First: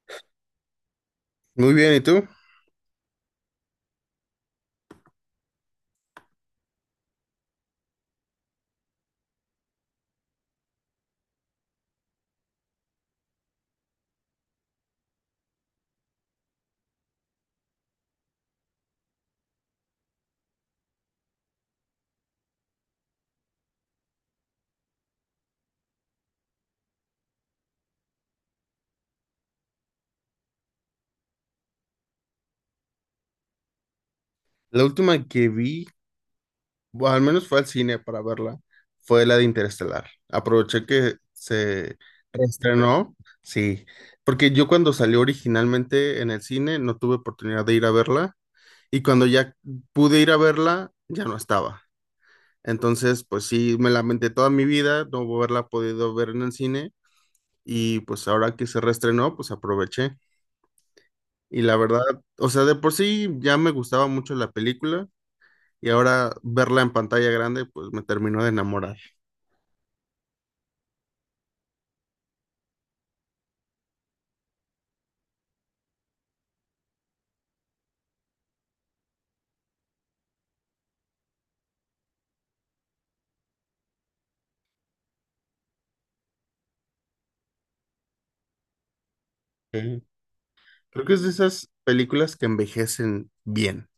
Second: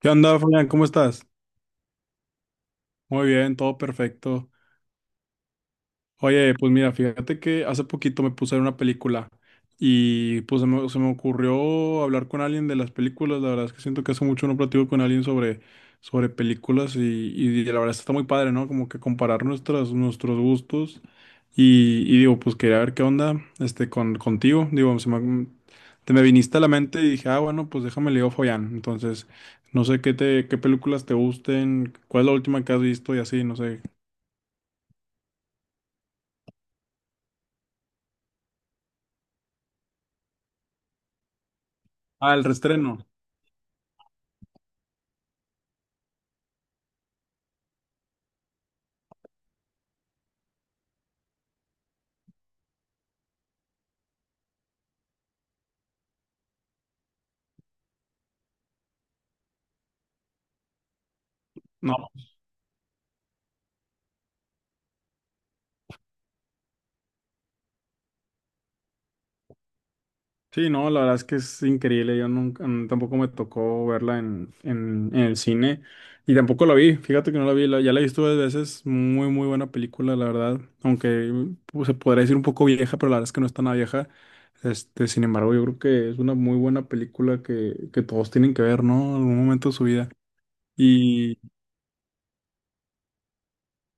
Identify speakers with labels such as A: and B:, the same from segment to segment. A: ¿Qué onda, Fabián? ¿Cómo estás?
B: Muy bien, ¿y tú?
A: Muy bien, todo perfecto. Oye, pues mira, fíjate que hace poquito me puse a ver una película y pues se me ocurrió hablar con alguien de las películas. La verdad es que siento que hace mucho no platico con alguien sobre películas y la verdad está muy padre, ¿no? Como que comparar nuestros gustos y digo, pues quería ver qué onda contigo. Digo, te me viniste a la mente y dije, ah, bueno, pues déjame leo Follán. Entonces, no sé qué películas te gusten, cuál es la última que has visto y así, no sé.
B: La última que vi, o al menos fue al cine para verla, fue la de Interestelar. Aproveché que se
A: Ah, el restreno.
B: reestrenó, sí, porque yo cuando salió originalmente en el cine no tuve oportunidad de ir a verla y cuando ya pude ir a verla ya no estaba. Entonces, pues sí, me lamenté toda mi vida no haberla podido ver en el cine y pues ahora que se reestrenó, pues aproveché. Y la verdad,
A: No.
B: o sea, de por sí ya me gustaba mucho la película y ahora verla en pantalla grande, pues me terminó de enamorar.
A: Sí, no, la verdad es que es increíble. Yo nunca, tampoco me tocó verla en el cine y tampoco la vi. Fíjate que no la vi, ya la he visto varias veces. Muy, muy buena película, la verdad. Aunque pues, se podría decir un poco vieja, pero la verdad es que no es tan vieja. Este, sin embargo, yo creo que es una muy buena película que todos tienen que ver, ¿no? En algún momento de su
B: Ok.
A: vida.
B: Creo que es de
A: Y
B: esas películas que envejecen bien.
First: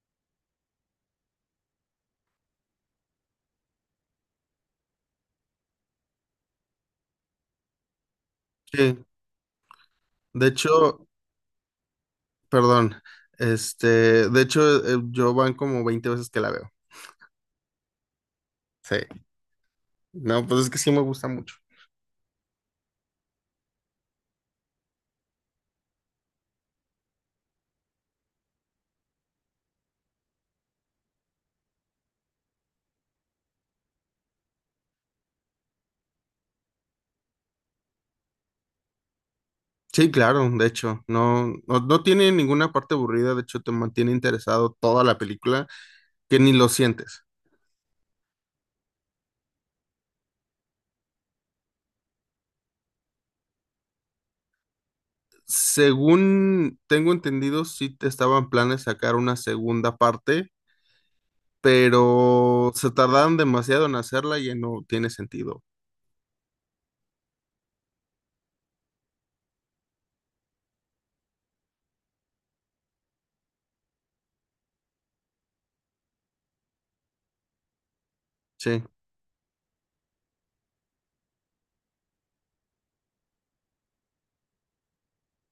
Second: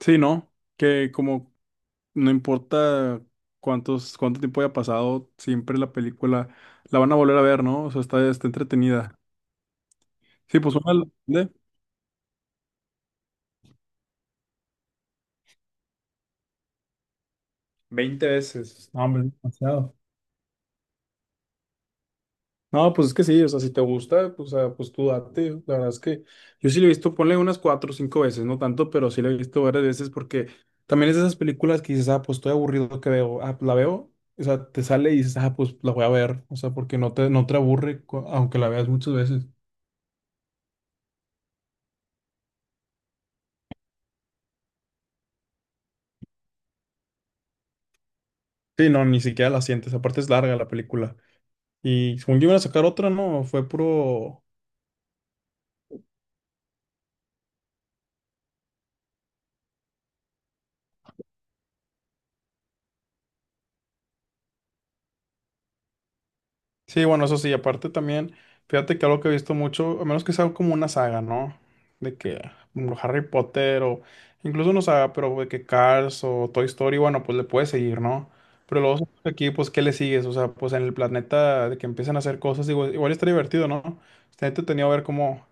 A: sí, ¿no? Que como no importa cuánto tiempo haya pasado, siempre la película la van a volver a ver, ¿no? O sea, está
B: Sí,
A: entretenida.
B: de
A: Sí, pues una,
B: hecho,
A: ¿de?
B: perdón, este, de hecho, yo van como 20 veces que la veo.
A: 20 veces.
B: Sí,
A: No, hombre, es demasiado.
B: no, pues es que sí me gusta mucho.
A: No, pues es que sí, o sea, si te gusta, pues, o sea, pues tú date. La verdad es que yo sí lo he visto, ponle unas cuatro o cinco veces, no tanto, pero sí lo he visto varias veces porque también es de esas películas que dices, ah, pues estoy aburrido que veo, ah, pues, la veo, o sea, te sale y dices, ah, pues la voy a ver, o sea, porque no te aburre aunque la veas muchas veces.
B: Sí, claro, de hecho, no, no, no tiene ninguna parte aburrida, de hecho te mantiene interesado toda la película, que ni lo sientes.
A: Sí, no, ni siquiera la sientes, aparte es larga la película. Y según yo iban a sacar otra, no, fue puro.
B: Según tengo entendido, sí te estaban planes sacar una segunda parte, pero se tardaron demasiado en hacerla y ya no tiene sentido.
A: Sí, bueno, eso sí, aparte también, fíjate que algo que he visto mucho, a menos que sea como una saga, ¿no? De que Harry Potter o incluso no saga, pero de que Cars o Toy Story, bueno, pues le puedes seguir, ¿no? Pero
B: Sí,
A: luego sabes que aquí, pues, ¿qué le sigues? O sea, pues en el planeta de que empiezan a hacer cosas, digo, igual está divertido, ¿no? Está entretenido ver cómo,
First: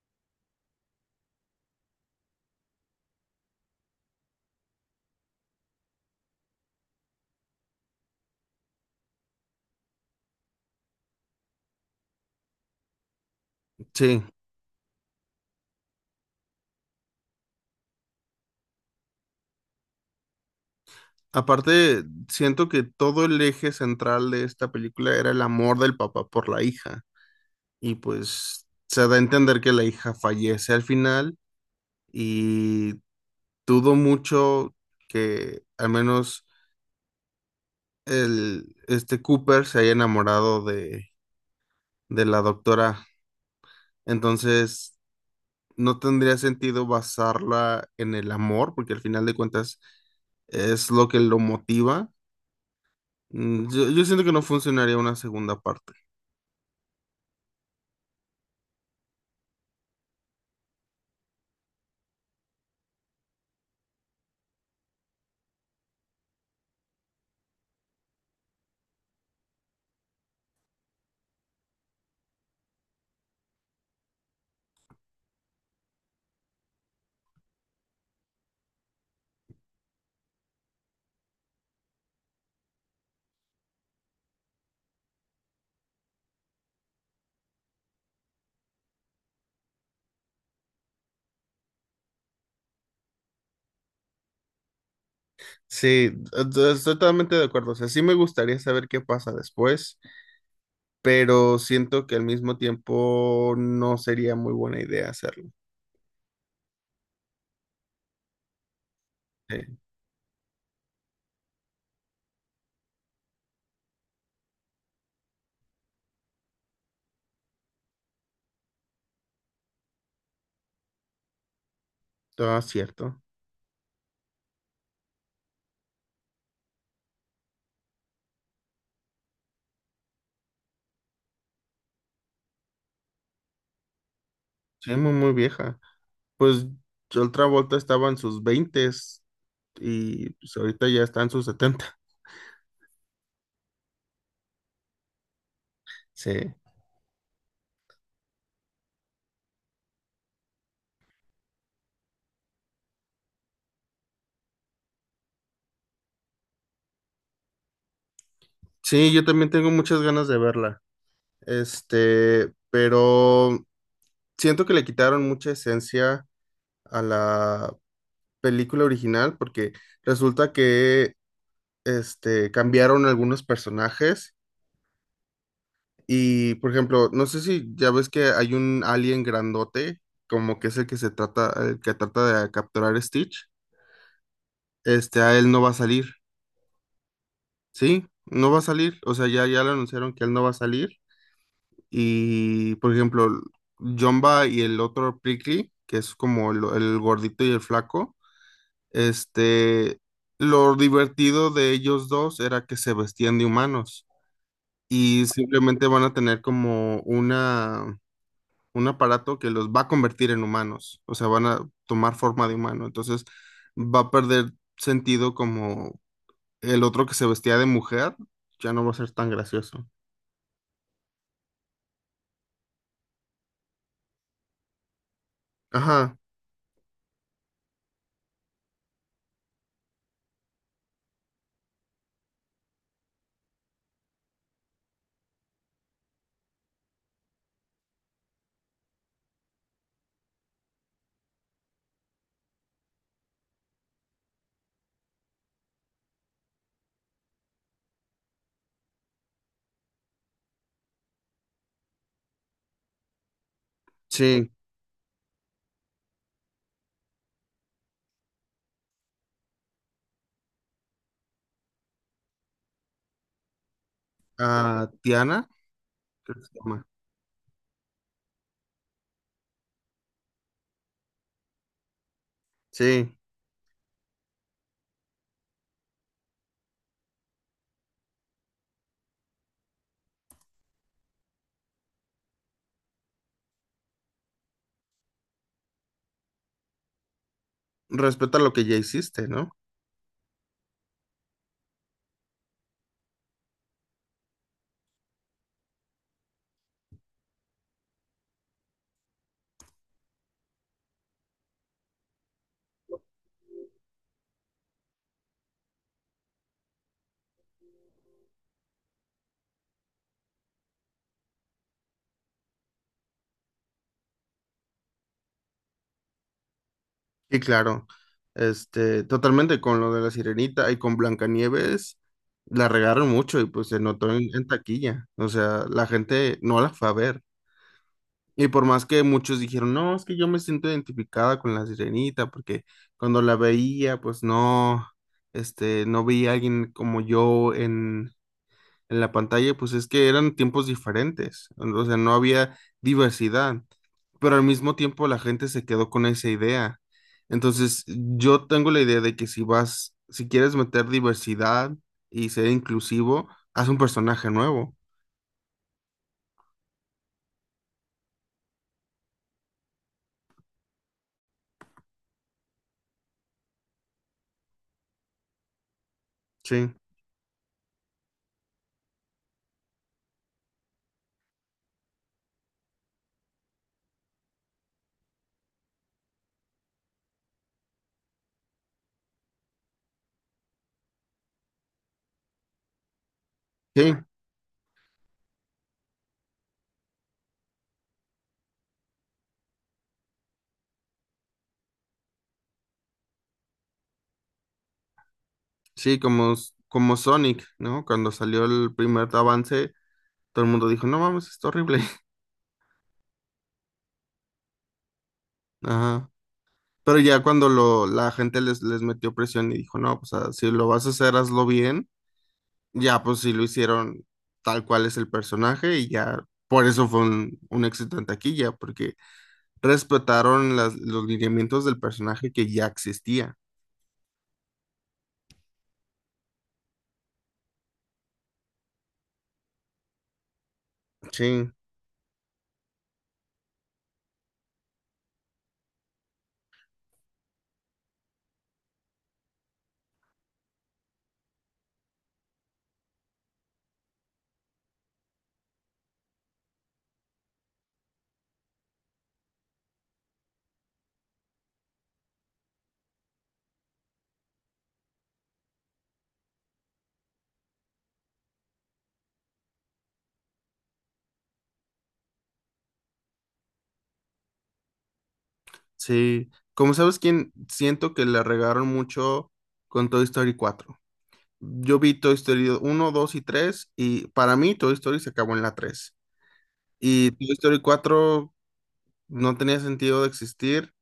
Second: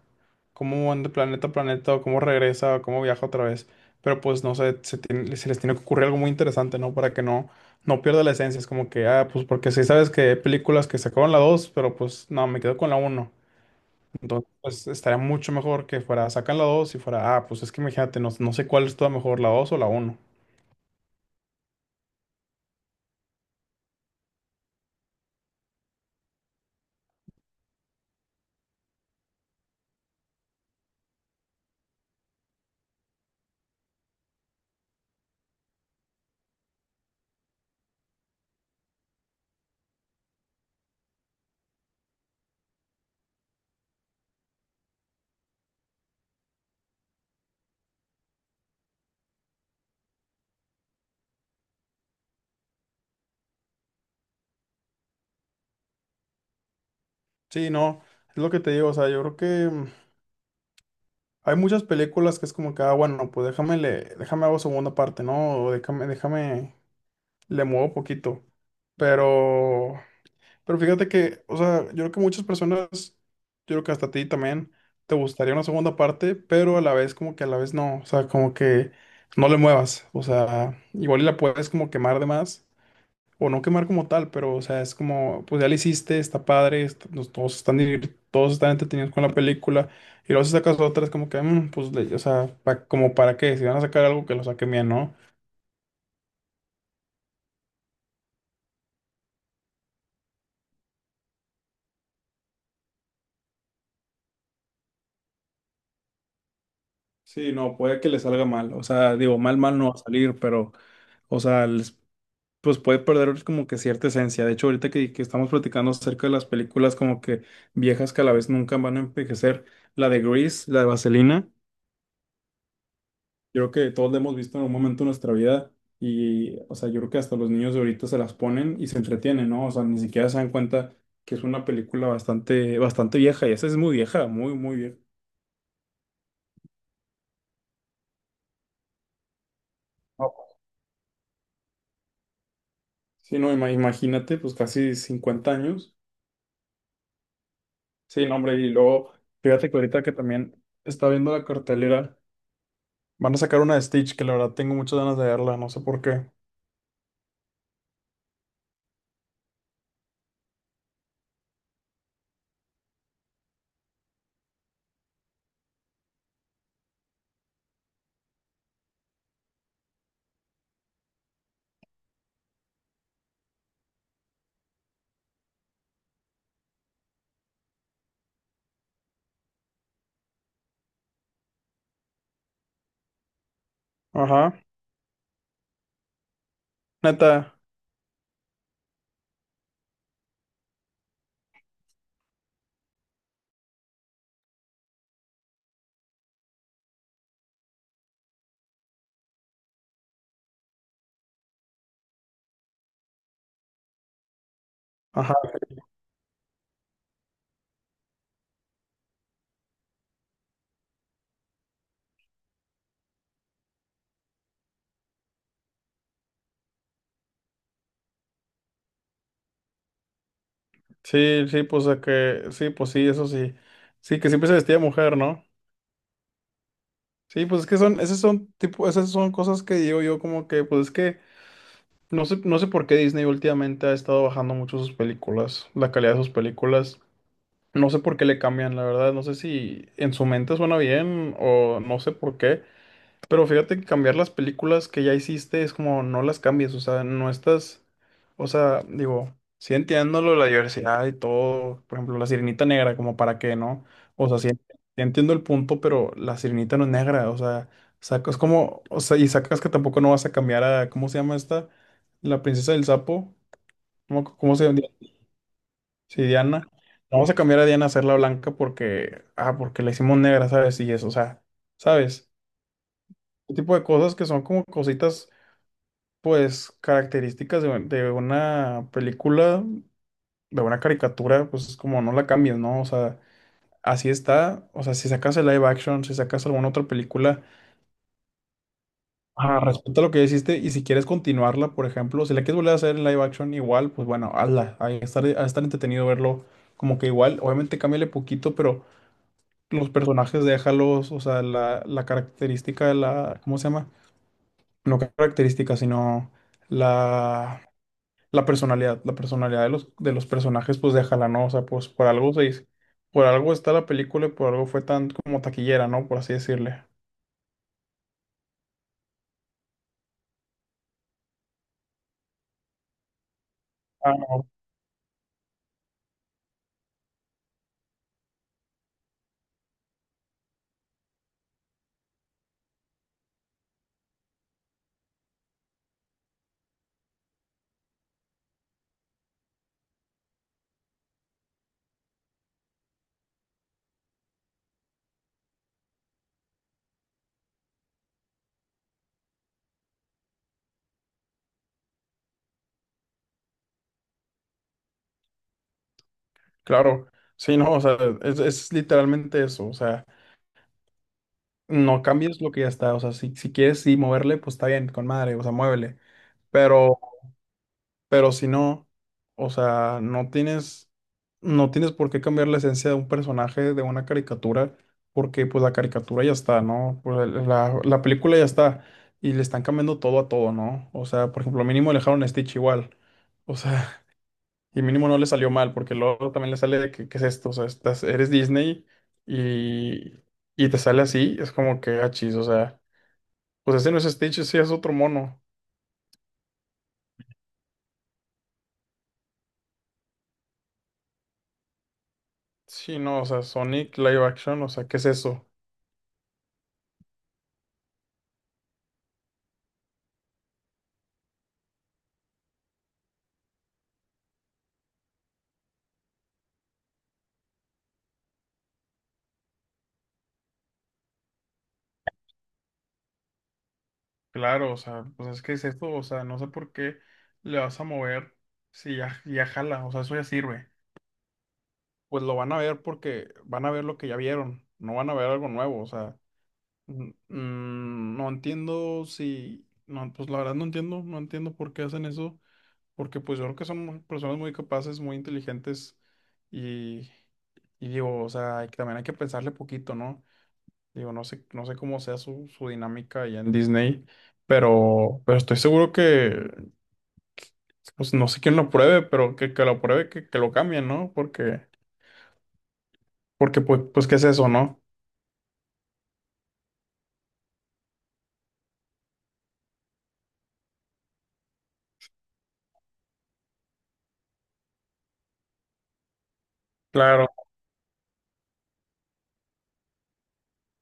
A: cómo van de planeta a planeta, o cómo regresa, o cómo viaja otra vez. Pero pues no sé, se les tiene que ocurrir algo muy interesante, ¿no? Para que no pierda la esencia. Es como que, ah, pues porque sí sabes que hay películas que sacaron la 2 pero pues no, me quedo con la uno.
B: sí.
A: Entonces, pues estaría mucho mejor que fuera, sacan la 2 y fuera, ah, pues es que imagínate, no, no sé cuál es toda mejor, la 2 o la uno.
B: Aparte, siento que todo el eje central de esta película era el amor del papá por la hija. Y pues se da a entender que la hija fallece al final y dudo mucho que al menos este Cooper se haya enamorado de la doctora. Entonces, no tendría sentido basarla en el amor, porque al final de cuentas es lo que lo motiva. Yo siento que no funcionaría una segunda parte.
A: Sí, no, es lo que te digo, o sea, yo creo que hay muchas películas que es como que, ah, bueno, pues déjame hago segunda parte, ¿no? O déjame le muevo poquito. Pero, pero fíjate que, o sea, yo creo que muchas personas, yo creo que hasta a ti también, te gustaría una segunda parte, pero a la vez como que a la vez no, o sea, como que no le muevas, o sea, igual y la puedes como quemar de más, o no quemar como tal, pero, o sea, es como, pues ya la hiciste, está padre, todos están, todos están entretenidos con la película, y luego si sacas otra es como que, pues, o sea, como para qué, si van a sacar algo que lo saquen bien, ¿no?
B: Sí, estoy totalmente de acuerdo. O sea, sí me gustaría saber qué pasa después, pero siento que al mismo tiempo no sería muy buena idea hacerlo.
A: Sí, no, puede que le salga mal. O sea, digo, mal,
B: Sí,
A: mal no va a salir, pero, o sea, pues puede perder como que cierta esencia. De hecho, ahorita que estamos platicando acerca de las películas como que viejas que a la vez nunca van a envejecer, la de Grease, la de Vaselina,
B: todo cierto.
A: yo creo que todos la hemos visto en algún momento de nuestra vida. Y, o sea, yo creo que hasta los niños de ahorita se las ponen y se entretienen, ¿no? O sea, ni siquiera se dan cuenta que es una película bastante, bastante vieja. Y esa es muy vieja, muy, muy
B: Sí,
A: vieja.
B: muy, muy vieja. Pues otra vuelta estaba en sus veintes y
A: No,
B: pues ahorita ya está en sus setenta.
A: sí, no, imagínate, pues casi 50 años.
B: Sí.
A: Sí, no, hombre, y luego, fíjate que ahorita que también está viendo la cartelera, van a sacar una de Stitch, que la verdad tengo muchas ganas de verla, no sé por qué.
B: Sí, yo también tengo muchas ganas de verla. Este, pero siento que le quitaron mucha esencia a la película original porque resulta que este cambiaron algunos personajes y por ejemplo, no sé si ya ves que hay un alien grandote, como que es el que se trata el que trata de capturar a Stitch.
A: Ajá,
B: Este, a él no va a salir,
A: neta,
B: ¿sí? No va a salir, o sea, ya le anunciaron que él no va a salir. Y, por ejemplo, Jumba y el otro Prickly, que es como el gordito y el flaco, este, lo divertido de ellos dos era que se vestían de humanos y
A: ajá,
B: simplemente van a tener como un aparato que los va a convertir en humanos, o sea, van a tomar forma de humano, entonces va a perder sentido como el otro que se vestía de mujer, ya no va a ser tan gracioso.
A: sí, sí, pues a que, sí, pues sí, eso sí. Sí, que siempre se vestía de mujer, ¿no?
B: Ajá,
A: Sí, pues es que son, esas son tipo, esas son cosas que digo yo como que, pues es que no sé por qué Disney últimamente ha estado bajando mucho sus películas, la calidad de sus películas. No sé por qué le cambian, la verdad, no sé si en su mente suena bien o no sé por qué. Pero fíjate que cambiar las películas que ya hiciste es como no las cambies, o sea, no estás, o sea, digo, sí entiendo lo de la diversidad y todo, por ejemplo, la Sirenita Negra, como para qué, ¿no? O sea, sí,
B: sí,
A: sí entiendo el punto, pero la Sirenita no es negra, o sea, sacas como, o sea, y sacas que tampoco no vas a cambiar a, ¿cómo se llama esta? La princesa del sapo, ¿cómo se llama?
B: a Tiana,
A: Sí,
B: creo que se
A: Diana.
B: llama.
A: No vamos a cambiar a Diana a hacerla blanca porque, ah, porque la hicimos negra, ¿sabes? Y eso, o sea, ¿sabes?
B: Sí,
A: Este tipo de cosas que son como cositas pues características de una película, de una caricatura, pues es como no la cambies, ¿no? O sea, así está. O sea, si sacas el live action, si sacas alguna otra película,
B: respeta lo que ya hiciste, ¿no?
A: ah, respeta lo que ya hiciste y si quieres continuarla, por ejemplo, si la quieres volver a hacer en live action igual, pues bueno, hazla. Ahí estar, a estar entretenido verlo como que igual. Obviamente cámbiale poquito, pero los personajes déjalos, o sea, la característica de la, ¿cómo se llama? No característica, sino la... la personalidad, la personalidad de los personajes, pues déjala, ¿no? O sea, pues por algo está la película y por algo fue tan como taquillera, ¿no? Por así decirle.
B: Y claro, este, totalmente con lo de la Sirenita y con Blancanieves, la regaron mucho y pues se notó
A: Ah,
B: en,
A: no,
B: taquilla. O sea, la gente no la fue a ver. Y por más que muchos dijeron, no, es que yo me siento identificada con la Sirenita, porque cuando la veía, pues no, este, no veía a alguien como yo en la pantalla, pues es que eran tiempos diferentes, o sea, no había diversidad, pero al mismo tiempo la gente se quedó con esa idea. Entonces, yo tengo la idea de que si quieres meter diversidad y ser inclusivo, haz un personaje nuevo.
A: claro, sí, no, o sea, es literalmente eso, o sea, no cambies lo que ya está, o sea, si quieres sí moverle, pues está bien, con madre, o sea, muévele,
B: Sí,
A: pero Pero, si no, o sea, no tienes por qué cambiar la esencia de un personaje de una caricatura, porque pues la caricatura ya está, ¿no? Pues, la película ya está y le están cambiando todo a todo, ¿no? O sea, por ejemplo, mínimo le dejaron a Stitch igual. O
B: sí,
A: sea, y mínimo no le salió mal, porque luego también le sale de que, ¿qué es esto? O sea, estás, eres Disney y, y te sale así, es como que achis, o sea, pues ese no es Stitch, sí es otro mono.
B: sí, como Sonic, ¿no? Cuando salió el primer avance, todo el mundo dijo, no mames, está horrible.
A: Sí, no, o sea, Sonic Live Action, o sea, ¿qué es eso?
B: Ajá. Pero ya cuando la gente les metió presión y dijo, no, pues si lo vas a hacer, hazlo bien. Ya, pues sí lo hicieron tal cual es el personaje y ya por eso fue un éxito en taquilla, porque respetaron los lineamientos del personaje que ya existía.
A: Claro, o sea, pues es que es esto, o sea, no sé por qué le vas a mover si ya jala, o sea, eso ya sirve.
B: Sí,
A: Pues lo van a ver porque van a ver lo que ya vieron, no van a ver algo nuevo, o sea, mm, no entiendo si, no, pues la verdad no entiendo por qué hacen eso, porque pues yo creo que son personas muy capaces, muy inteligentes y, y digo, o sea, también hay que pensarle poquito, ¿no? Digo, no sé cómo sea su dinámica allá en Disney, pero estoy seguro que, pues no sé quién lo pruebe, pero que lo pruebe, que lo cambien, ¿no? Porque pues, ¿qué es eso, no?
B: sí. Como sabes, quién siento que le regaron mucho con Toy Story cuatro. Yo vi Toy Story uno, 2 y 3 y para mí Toy Story se acabó en la tres. Y
A: Claro.
B: Toy Story 4 no tenía sentido de existir.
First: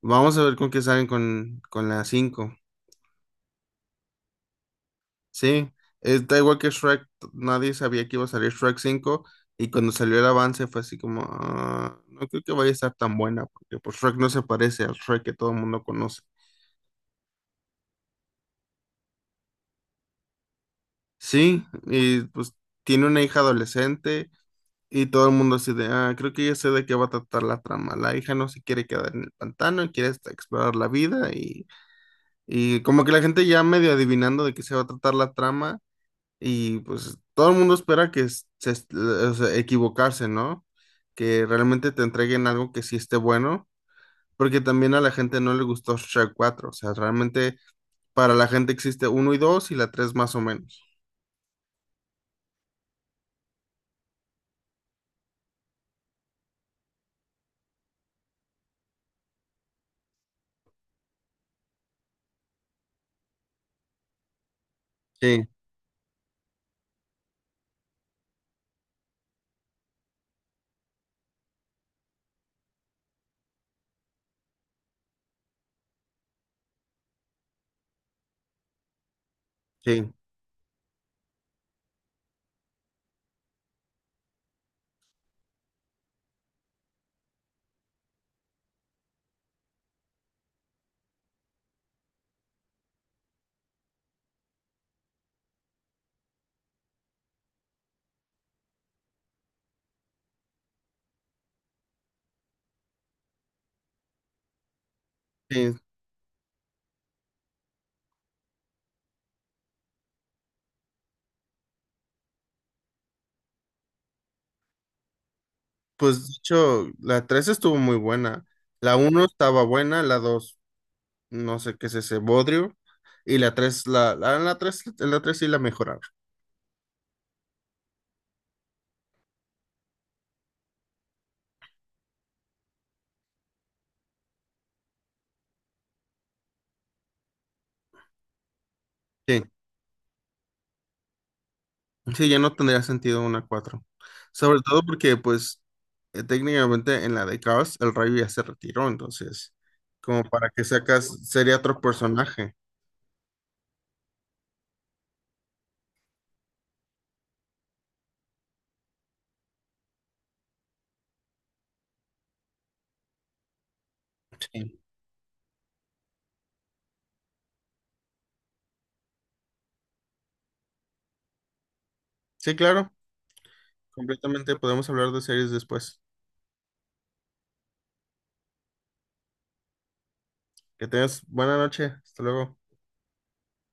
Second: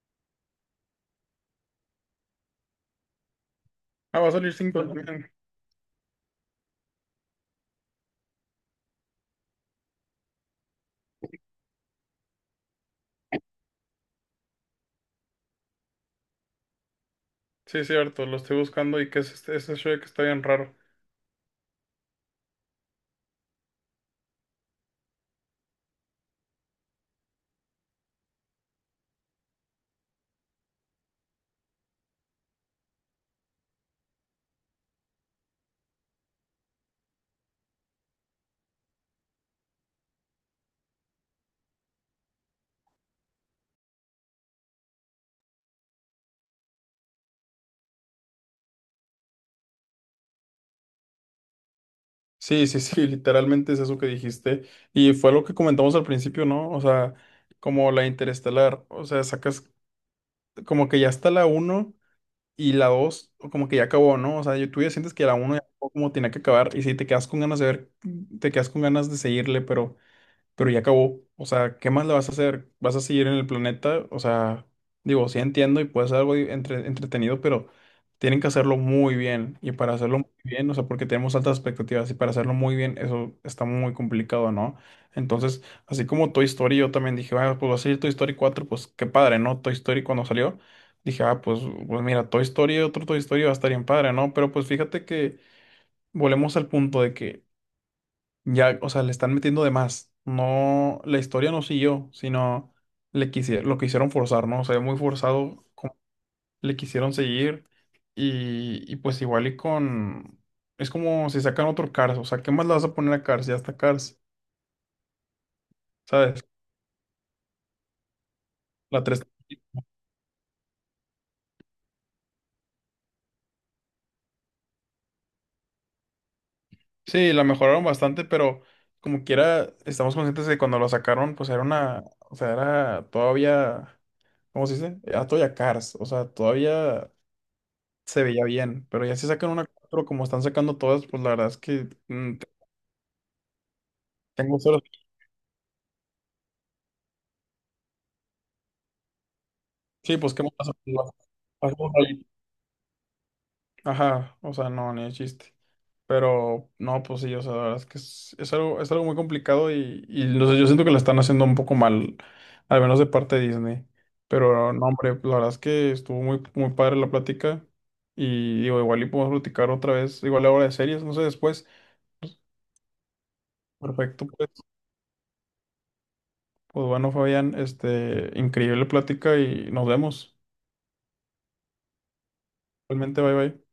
B: Vamos a ver con qué salen con, la cinco.
A: Ah, va a salir cinco también.
B: Sí, da igual que Shrek, nadie sabía que iba a salir Shrek 5 y cuando salió el avance fue así como, "Ah, no creo que vaya a estar tan buena porque pues Shrek no se parece al Shrek que todo el mundo conoce."
A: Sí, cierto, lo estoy buscando y que es este, ese Shrek está bien raro.
B: Sí, y pues tiene una hija adolescente y todo el mundo así de, ah, creo que ya sé de qué va a tratar la trama. La hija no se quiere quedar en el pantano, y quiere hasta explorar la vida y como que la gente ya medio adivinando de qué se va a tratar la trama. Y pues todo el mundo espera que o sea, equivocarse, ¿no? Que realmente te entreguen algo que sí esté bueno, porque también a la gente no le gustó Shrek cuatro, o sea, realmente para la gente existe uno y 2 y la tres más o menos.
A: Sí, sí, sí, literalmente es eso que dijiste. Y fue lo que comentamos al principio, ¿no? O sea, como la Interestelar, o sea, sacas como que ya está la uno. Y la dos, como que ya acabó, ¿no? O sea, yo, tú ya sientes que la
B: Sí,
A: uno ya acabó como tenía que acabar y si te quedas con ganas de ver, te quedas con ganas de seguirle, pero ya acabó. O sea, ¿qué más le vas a hacer? ¿Vas a seguir en el planeta? O sea, digo, sí entiendo y puede ser algo entretenido, pero tienen que hacerlo muy bien. Y para
B: sí,
A: hacerlo muy bien, o sea, porque tenemos altas expectativas y para hacerlo muy bien, eso está muy complicado, ¿no? Entonces, así como Toy Story, yo también dije, bueno, pues va a salir Toy Story 4, pues qué padre, ¿no? Toy Story cuando salió. Dije, ah, pues mira, Toy Story, otro Toy Story va a estar bien padre, ¿no? Pero pues fíjate que volvemos al punto de que ya, o sea, le están metiendo de más. No, la historia no siguió, sino lo quisieron forzar, ¿no? O sea, muy forzado,
B: sí.
A: como le quisieron seguir y pues igual y con. Es como si sacan otro Cars, o sea, ¿qué más le vas a poner a Cars? Ya está Cars,
B: Pues de
A: ¿sabes?
B: hecho la 3 estuvo muy buena, la
A: La tres
B: uno estaba buena, la 2 no sé qué es ese bodrio, y la tres sí la mejoraron.
A: sí, la mejoraron bastante, pero como quiera, estamos conscientes de que cuando lo sacaron, pues era una. O sea, era todavía. ¿Cómo se dice? Era todavía Cars, o sea, todavía se veía bien, pero ya si sacan una 4 como están sacando todas, pues la verdad es que
B: Sí, ya no tendría sentido una cuatro. Sobre
A: tengo cero.
B: todo porque, pues, técnicamente en la de Chaos el rayo ya se retiró, entonces,
A: Sí,
B: como
A: pues qué
B: para
A: más
B: que
A: pasa.
B: sacas, sería otro personaje.
A: Ajá, o sea, no, ni de chiste. Pero no, pues sí, o sea, la verdad es que es algo muy complicado y no sé, yo siento que la están haciendo un poco mal, al menos de parte de Disney. Pero
B: Sí,
A: no, hombre, pues, la verdad es que estuvo muy, muy padre la plática. Y digo, igual y podemos platicar otra vez, igual ahora de series, no sé, después.
B: sí, claro,
A: Perfecto, pues.
B: completamente podemos hablar de series después.
A: Pues bueno, Fabián, increíble plática y nos vemos.
B: Que tengas buena noche, hasta luego.
A: Realmente, bye bye.